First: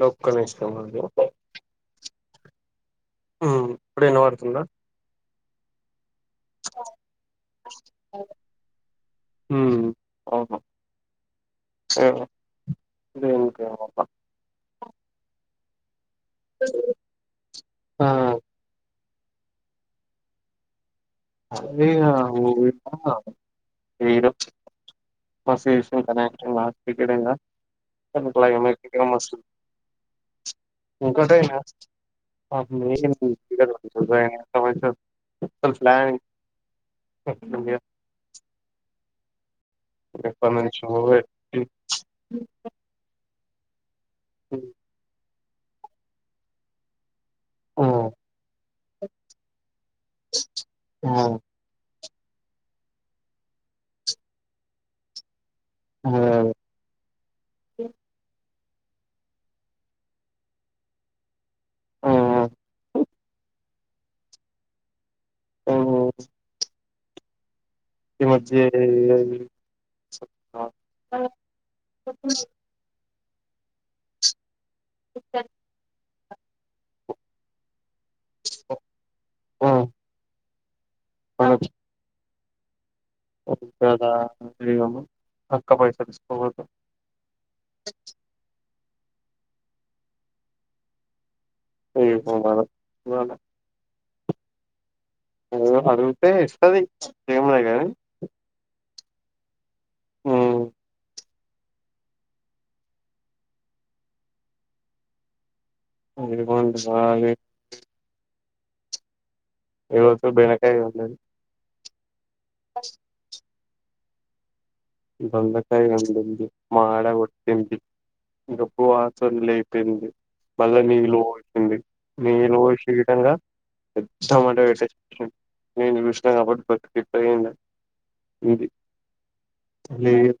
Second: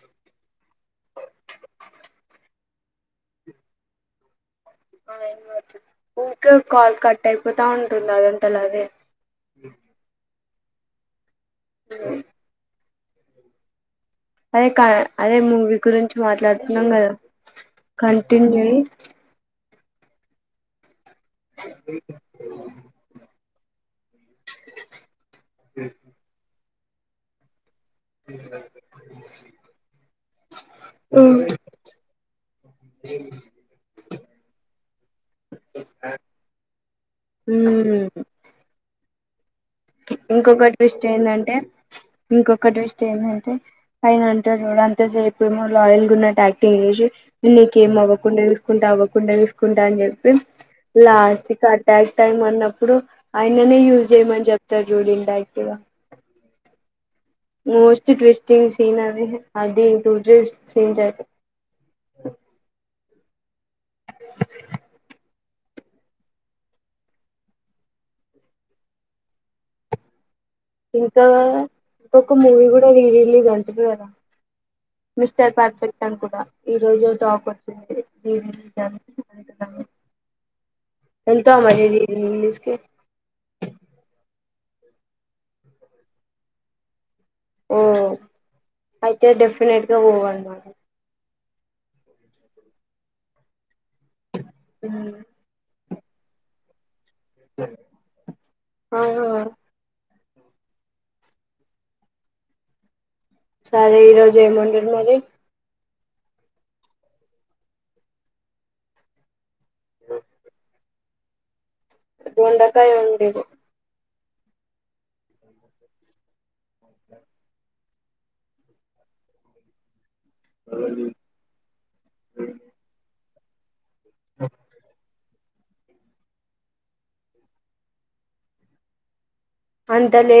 Local ఇష్టమ అండి ఉమ్ ఇప్పుడుేనా వినపడుతుందా ఇంకా కాల్ కట్ అయిపోతా ఉంటుంది అదంతలాఆదే ఓహొ సరే ఇంకేమప్ప అదే కా అదే మూవి గురించి మాట్లాడుతున్నాం కదా ఆ కంటిన్యూయీ అదే ఇంగ మస్తు ఇష్ణావ్ [unintelligible] ఎకడంగా క్లైమేట్ ఇక్కడ మస్తు ఇంకాటెనా [unintelligible] హ్మ్మ్ ఎప్పటి ఇంకొక నుంచో ట్విస్ట్ ఏందంటే పెట్టి ఇంకొక ట్విస్ట్ ఏందంటే అయినా అంటడు చూడు అంతే సేప్ మ లయల్ గున్నట్టు అక్టింగ్ చేసి ఆ నీకేం అవ్వకుండా చూసుకుంటా అవ్వకుండా చూసుకుంటా అని చెప్పి ఆ లాస్ట్ కి ట్యాక్ టైమ్ అన్నప్పుడు ఆయననే యూజ్ చేయమని చెప్ప తద్ జూడు ఇండ ఆ మోస్ట్ ట్వి [unintelligible] ఆ [inaudible] ఓ ఈ మధ్య ఇంకా ఇ ఒక మూవీ కూడా రిలీజ్ ఇలి గంట ద ఎద మిస్టర్ పర్ఫెక్ట్ చం కూడా ఈ రోజు టాక్ వచ్చిందిది ఆ [inaudible] వెల్తా మరి ఇంగ్లీష్ ఓకే దా అక్క పయస తీస్కోదు ఆ అయితే డెఫినెట్ గా పోవాలి అన్నమాట ఉ అద అ ప తే ఇస్తది ఎమిలే కానీ అవునా సరే ఈ రోజు ఏమోండిర్రూ మరి అదికంట కాలి ఎవోతు బేనకాయ అ బెండకాయ వండింది బెండకాయ వండింది మాడ కొట్టింది గబ్బు వాసన లేచింది మళ్ళా నీళ్ళు పోచింది నీళ్ళు పోచి విధంగా టమాటో వెట్టి నేను చూసిన కాబటి బతికిపోయింది లేదు అంతలే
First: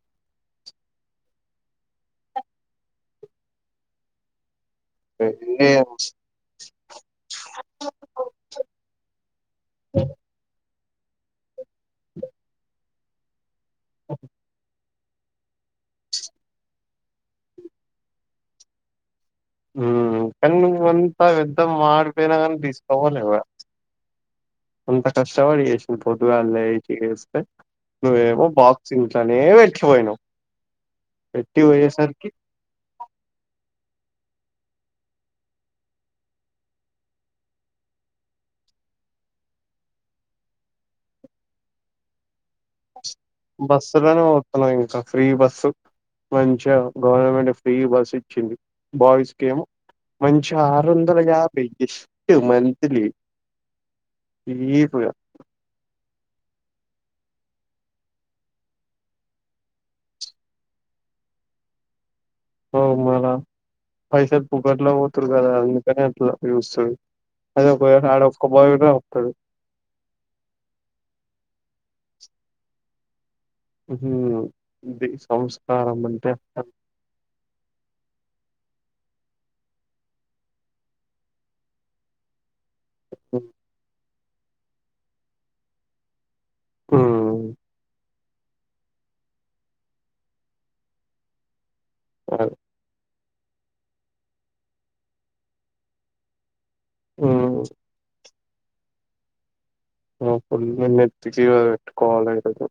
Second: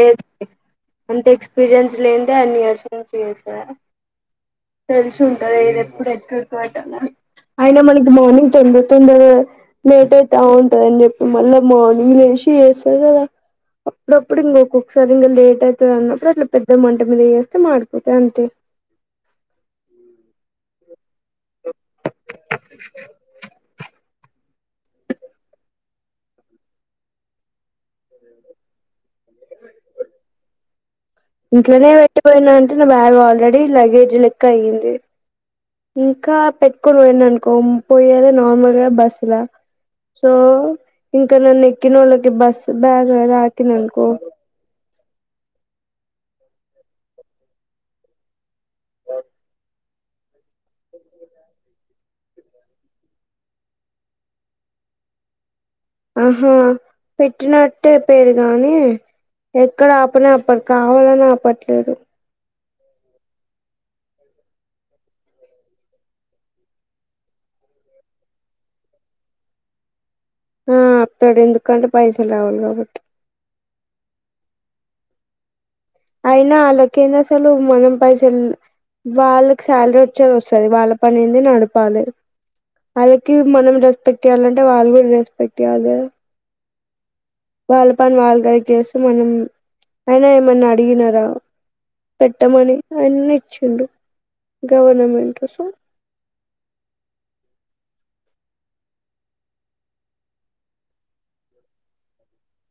అంత ఎక్స్పీరియన్స్ లేనిదే అన్ని ఇయర్స్ నుంచి చేస్తూన్నరా తెలిసి ఉంటది ఏ ఏది ఎప్పుడు ఎక్కట అయినా మనకి మార్నింగ్ తొందర తొందరగా లేట్ అయితవు చె మళ్ల మార్నింగ్ లేచి ఆ గప్పుడు నీకు ఒకసారి ఇంకా లేట్ అవుతుంది అన్నప్పుడు అట్లా పెద్ద మంట మీద వేస్తే మాడిపోతా అంతే ఆ కని నువ్ వన్ అది ఎంత మడిపోయిన గాని తీసుకోవాలి కదా అంత కష్టపడి చేసింది పొదుగాళ్ లేసి ఏస్తే నువ్వేమో బాక్స్ ఇంట్లనే వెటి పోయినవ్ ఇంట్లోనే పెట్టిపోయినా అంటే నా బ్యాగ్ ఆల్రెడీ లగేజ్ లెక్కయింది ఇంకా పెట్టుకొని ఓయిననుకో ముప్పై వేల నార్మల్ గా బస్ ల సొ నన్ ఎక్కినోలకి బస్ బ్యాగ్ లాకిందనుకో బస్సులోనే పోతున్నవ్ ఇంకా ఫ్రీ బస్సు మంచిగా గవర్నమెంట్ ఫ్రీ బస్ ఇచ్చింది బాయ్స్ గేమ్ మంచి ఆరు వందల యాభై జస్ట్ మంత్లీ చీప్ గా ఆహా పెట్టినట్టే పేరు గాని ఎక్కడ ఆపని అపడు కావాలని ఆపట్లేదు అవ్ మళ పైసలు పుగట్లో పోతురు కదా అందుకని అట్లా చూస్తరు అదే ఒక వేళ ఆడ ఒక్క బాయ్ వున్నా అప్తడు ఆ ఆప్తడు ఎందుకంటే పైసల్ రావాలే కాబట్టి ఉహు దీన్ సౌండ్స్ అయినా ఆళ్ళకేందసలు మనం పైసల్ వాళ్ళకి శాలరీ వచ్చేది వస్తుది వాళ్ళ పని ఏంది నడపాలి అళ్కి మనం రెస్పెక్ట్ చేయ్యాలం అంటే వాళ్లు గూడ రెస్పెక్ట్ ఇయలే ఊ వాళ్ళపన్ వాల్ దయచేస్ నా ముంద్ అయిన ఏమన్న అడిగినరా అదే పెట్టమణి అన్ని చ్చిండు గౌర్నమెంట్ సొ ఊ ఆపల్ నెన్ నెత్తికి ఇవ వెట్టుకోవాలి ఇరోజు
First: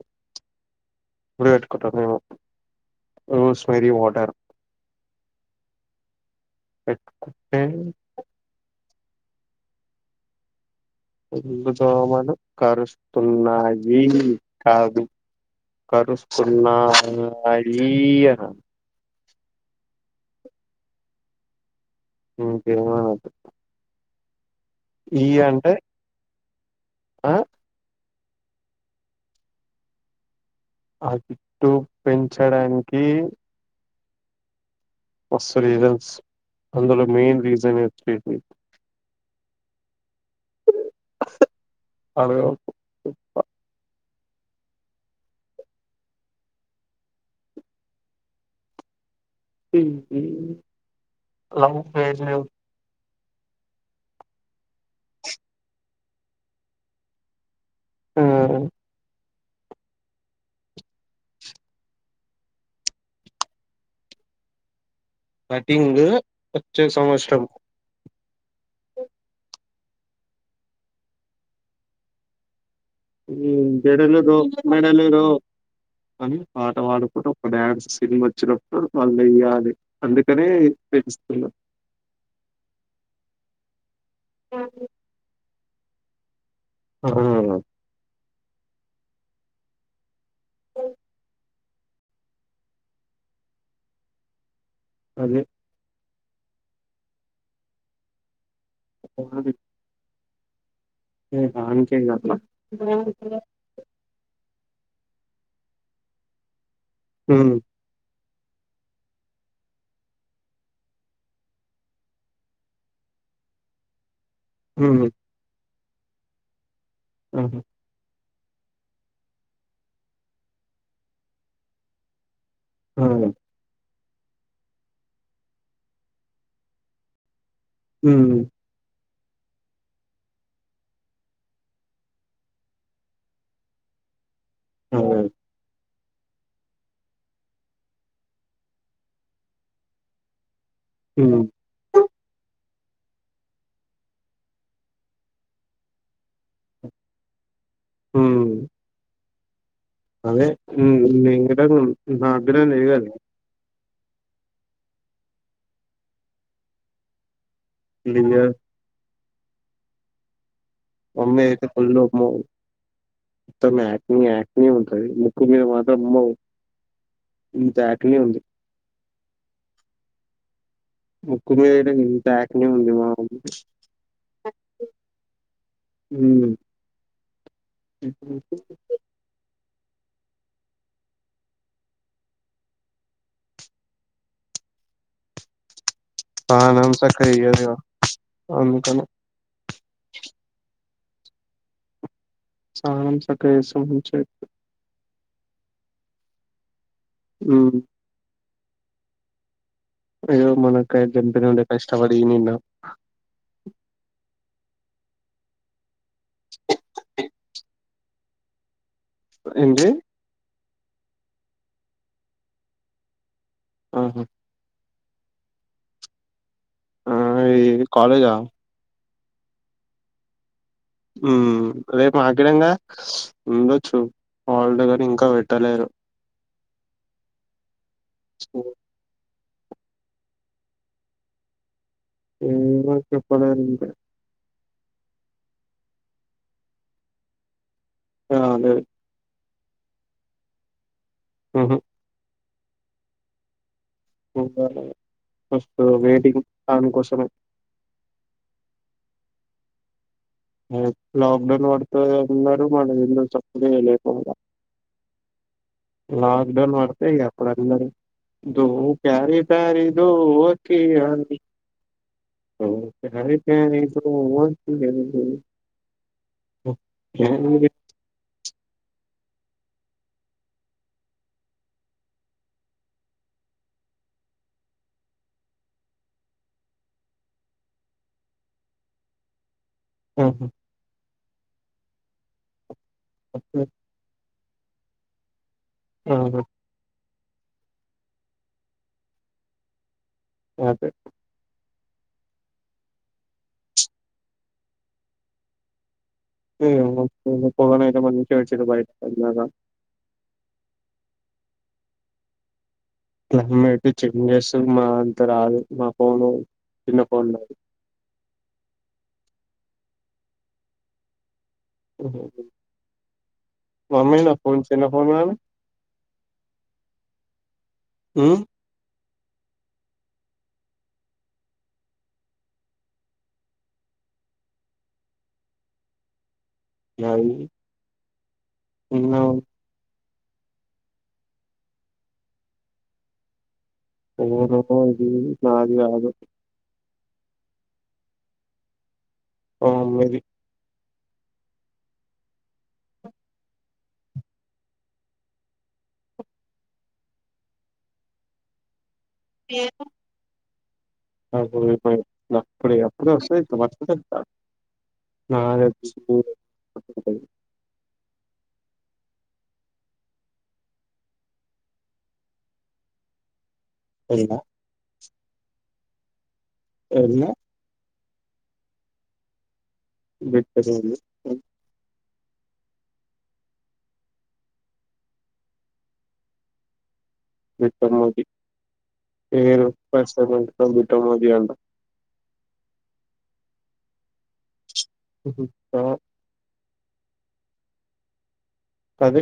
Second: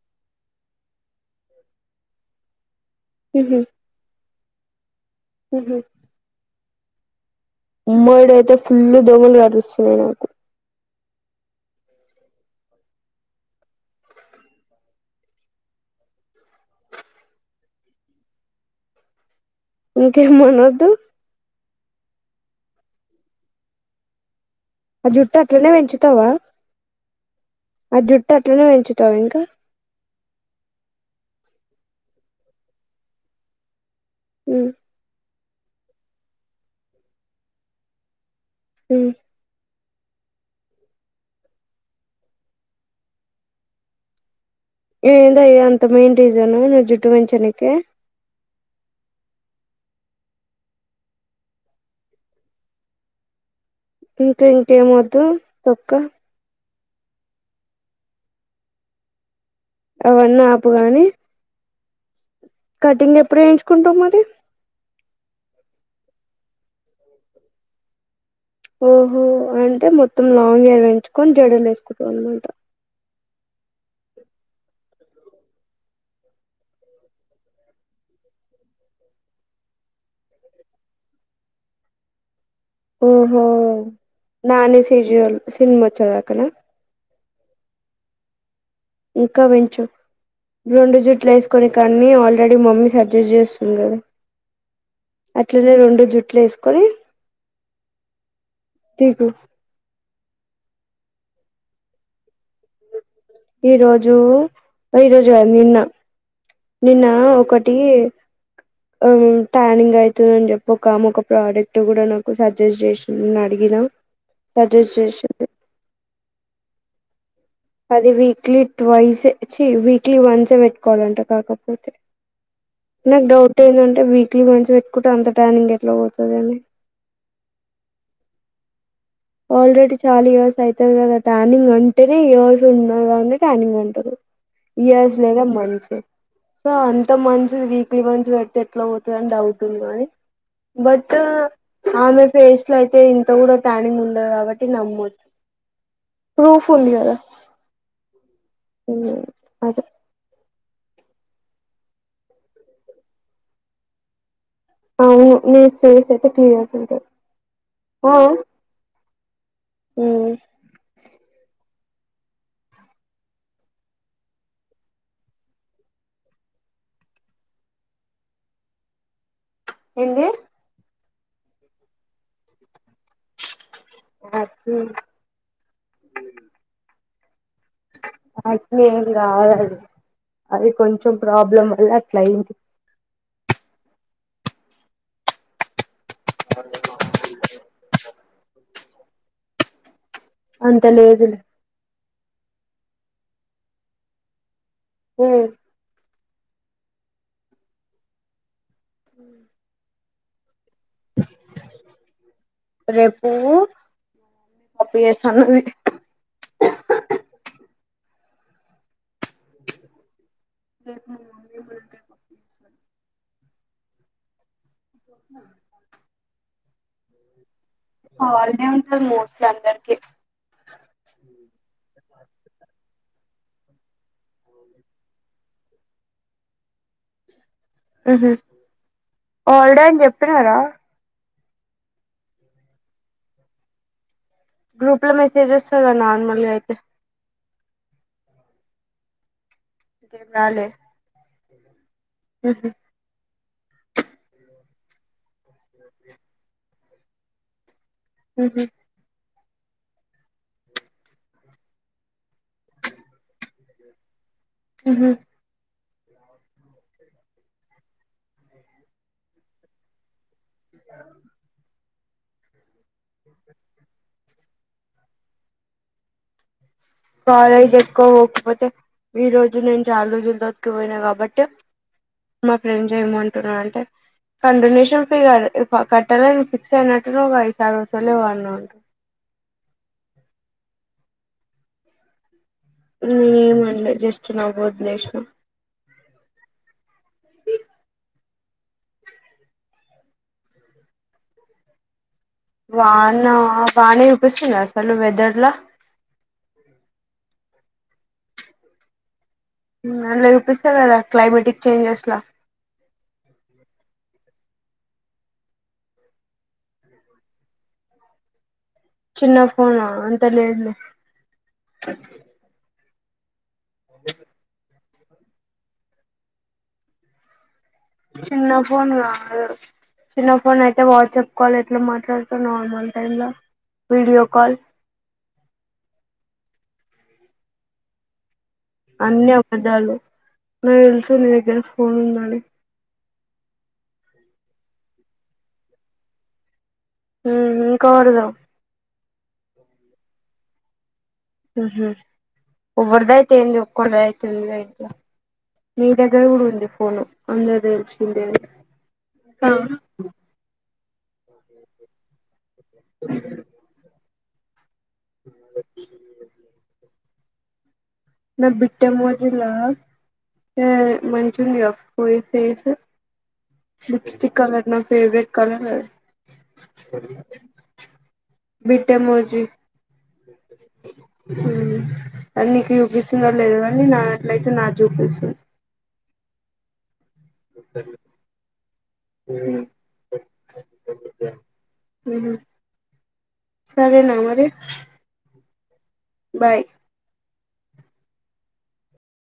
ఉలి కట్టుకుంటాం మేము ఒ ఉహు స్వరి వాటర్ ఉహు పెట్ మోడైతె సి ఫుల్ [unintelligible] వాటర్ వస్తునాయ్ నాకు ఫుల్లు దోమలు కరుస్తున్నాయి కాదు కరుస్తున్నాయయి అనాలి ఇంకేం అనొద్దు ఇంకేం అనొద్దు ఆ జుట్టు అట్లనే వెంచుతవా ఆ ఆ జుట్టు అట్లనే పెంచుతవ ఇంక ఆ జుట్టూ పెంచడానికీ ఉ మస్త్ రీజన్స్ అందులో main reason H P P హ్మ్ అరవకు పుప్ప ఏందయ్య అంత మెయిన్ రీజను నువ్ జుట్టు పెంచనీకి హు హు లవ్ ఫెజవ్ ఇంతే ఏం మొద్దు తొక్క మ్మ్ అవన్నీ ఆపు గాని కటింగ్ ఎప్పుడు ఏయించుకుంటవ్ మరి కటింగూ వచ్చే సంవత్సరం ఓహో అంటే మొత్తం లాంగ్ హేర్ ఉంచుకొన్ జడ అల్లెస్కుటవ్ అన్మాట మ్మ్ జడలు రో మెడలు రో అని పాట పాడుకుంటు ఒక డ్యాన్స్ సినిమా వచ్చినప్పుడు వాళ్ళు దెంగాలి అందుకనే పెంచుతున్నా. ఓహో నాని సెజోయో ఒలిపిస్ తిన్ వచ్చావ్ గద అక్కడ ఆహా అన్నాను ఇంకా పెంచు రెండు జుట్లేస్ కొన్ని కన్ని ఆల్రెడి మమ్మీ సజెస్ట్ జేస్తుంది గద అదే అట్లనె రెండు జుట్ ట్లేస్కొని చెప్పుమ్మ ది హెహా అంతేగా తి ఇక రాదు ఈ రోజు ఈ రోజు వెళ్లిన నిన్నా హ్మ్. ఒకటి ఆహ్ ట్యానింగ్ అయితదని జేప్పి ఒక ఆమె ఒక ప్రోడక్ట్ కూడా నాకు సజెస్ట్ జెసింది నేన్ అడిగినా సజెస్ట్ హ్మ్. చేసింది. ఆహా! అదివి. క్లీ ట్వైసే ఛీ వీక్లీ వన్స్ ఏ పెట్కోవాలంట కాకపోతే ఆ! నాకు డౌట్ ఎదంటే వీక్లీ వన్స్ పెట్కుంటే అంత ట్యానింగ్ ఎట్లా పోతదని. మ్మ్ ఆల్రెడీ చాలా ఇయర్స్ అయితది గదా ట్యానింగ్ అంటేనే ఇయర్స్ ఉన్నదాన్నే ట్యానింగ్ అంటారు. ఆ! ఇయర్స్ లేదా మంత్స్ సో అంత మంత్సది వీక్లీ వన్స్ పెడితే ఎట్ట ఎట్లా పోతదని అని డౌట్ ఉన్నాది. బట్టు హ్మ్. ఆమె ఫేష్. ఇట్లైతే ఇంత కూడా ట్యానింగ్ ఉం కాబట్టి నమ్మొచ్చు ప్రూఫ్ ఉంది కదా. హ్మ్. ఉ అదే అదే [unintelligible] నాగ్గరేం లేవుగని అవును మీ పేస్ అయితే క్లియర్గా ఉంటది. లింగా ఉం మమ్మీది అయితే ఫుల్ అమ్మో మొత్తం యాక్ని యాక్ని ఉంటది ముక్కు మీద మాత్రం అమ్మో ఇంత యాక్ని ఉంది. ఎంది ముక్కుమీదనే ఇంత యాక్ని ఉంది మా ఉం యాక్ని యాక్ని ఏం కాదు అది అది కొంచెం ప్రాబ్లం వల్ల అట్లయింది. తానంసక్కగా చెయ్యారుగా అందుకనె అంత లేదులే. స్నానం సక్కగా చేస్తే మంచిగ అయితది. మ్మ్ మ్మ్ ఉం అయ్యో మన [unintelligible] ఇష్టపడినిన్నా రేపు పప్పు ఎస్ తా అన్నది [unintelligible] ఎంది రేప్ మా మమ్మి బుడంకాయ్ పప్పు చేస్తది ఆహా ఇప్పుడు ఆ ఈ [inaudible] మా కాలేజా వదినే ఉంటుంది గా లందరికీ ఉమ్ రేప్ ఆగ్గిడం గదా ఉండొచ్చు హల్డే గని ఇంకా పెట్టలేరు ఉహు హాల్డే ఆన్ చెప్పినారా ఏమో చెప్పలేద్ ఇంకా గ్రూప్ లో మెసేజ్ చేస్తాద్ గా నార్మల్గా అయితే ఆ అదే నీ పేర్ రాలే ఉహుం ఉహుమ్ చూడాలే అస్తు వెయిటింగ్ తాని కోసమే ఉహూ ఉమ్ లాక్డౌన్ పడితే అందరూ మన ఇండ్ల సేప్డే లేకుండే ఉహు లాక్జోడౌన్ వడ్తే ఇయా అప్పుడు అందరూ దు క్యారీ క్యారీలు కీ యాదితీ అఓ [unintelligible] ఇంకేమంటవు ఒ కాలేజ్ ఎక్కవ హోప్స్ పెట్ తే ఈ రోజు నేను చాలా రోజులతోతికిపోయినా కాబట్టి మా ఫ్రెండ్స్ ఏం అంటున్నారంటే కాండొనేషన్ ఫీ క కట్టాలను ఫిక్స్ అయినట్టు ఈ సారి అసలే వాళ్ళు ఉహు నే ఏం అనలే జస్ట్ నవ్ ఓద్లేషినా ఆహా ది యా టెక్ వానా వానే యుపిస్తుంది అసలు వెదర్ లా ఉమ్ ఒస్తుంది ఫోన్ అయితే మంచిగా ఇచిండు బయ నాగా ఉమ్ లేపిస్తాలేదా క్లైమేటిక్ చేంజెస్ లా క్లెగ్మేటు చెక్ స్ మా అంత రాదు మా ఫోను చిన్న ఫోన్ రాదు చిన్న ఫోనా అంత లేదు లే ఉ ఉ హు మమ్మి నా ఫోన్ తన్నా ఫోన్లాను చిన్న ఫోన్ కావాల్ ఆ చిన్న ఫోన్ అయితే వాట్సాప్ కాల్ ఎట్లా మాట్లాడుత నార్మల్ టైమ్ లో వీడియో కాల్ నైయి అన్ని అబద్దాలు నా తెలుసు నీ దగ్గర ఫోన్ ఉందని అనగప ఇది నాది కాదు ఉమ్ ఇంకోరుదొ ఆ మీది ఉహు ఎవ్వరిద అయితే ఏంది ఒక్కరిది అయితే ఉంది ఇంట్లో మీ దగ్గర కూడా ఉంది ఫోను అందరు తెలుసిండేదే కా నాకు రూపాయి [inaudible] అప్పుడే అప్పుడు ఒస్తే, ఇట్ల పట్టుకుంటే ఇత్తా. నాదె స్పూను [inaudible] నా బిట్టే మోజలా ఏ మంచి ఉంది గా ఫోయి ఫేసు. లిప్స్టిక్ కలర్ నా ఫేవరెట్. కానీవే అ బిట్టే మోర్జీ. ఆ అన్ని క్యు పిస్తుందోలేదోగానీ, నా ట్లయితే నాది చూపిస్తుంది. బిట్టమోది, పేరు [unintelligible] బిట్టమోదీ అంట. ఉహు సరేనా మరి. దుత్తా బాయ్ అదె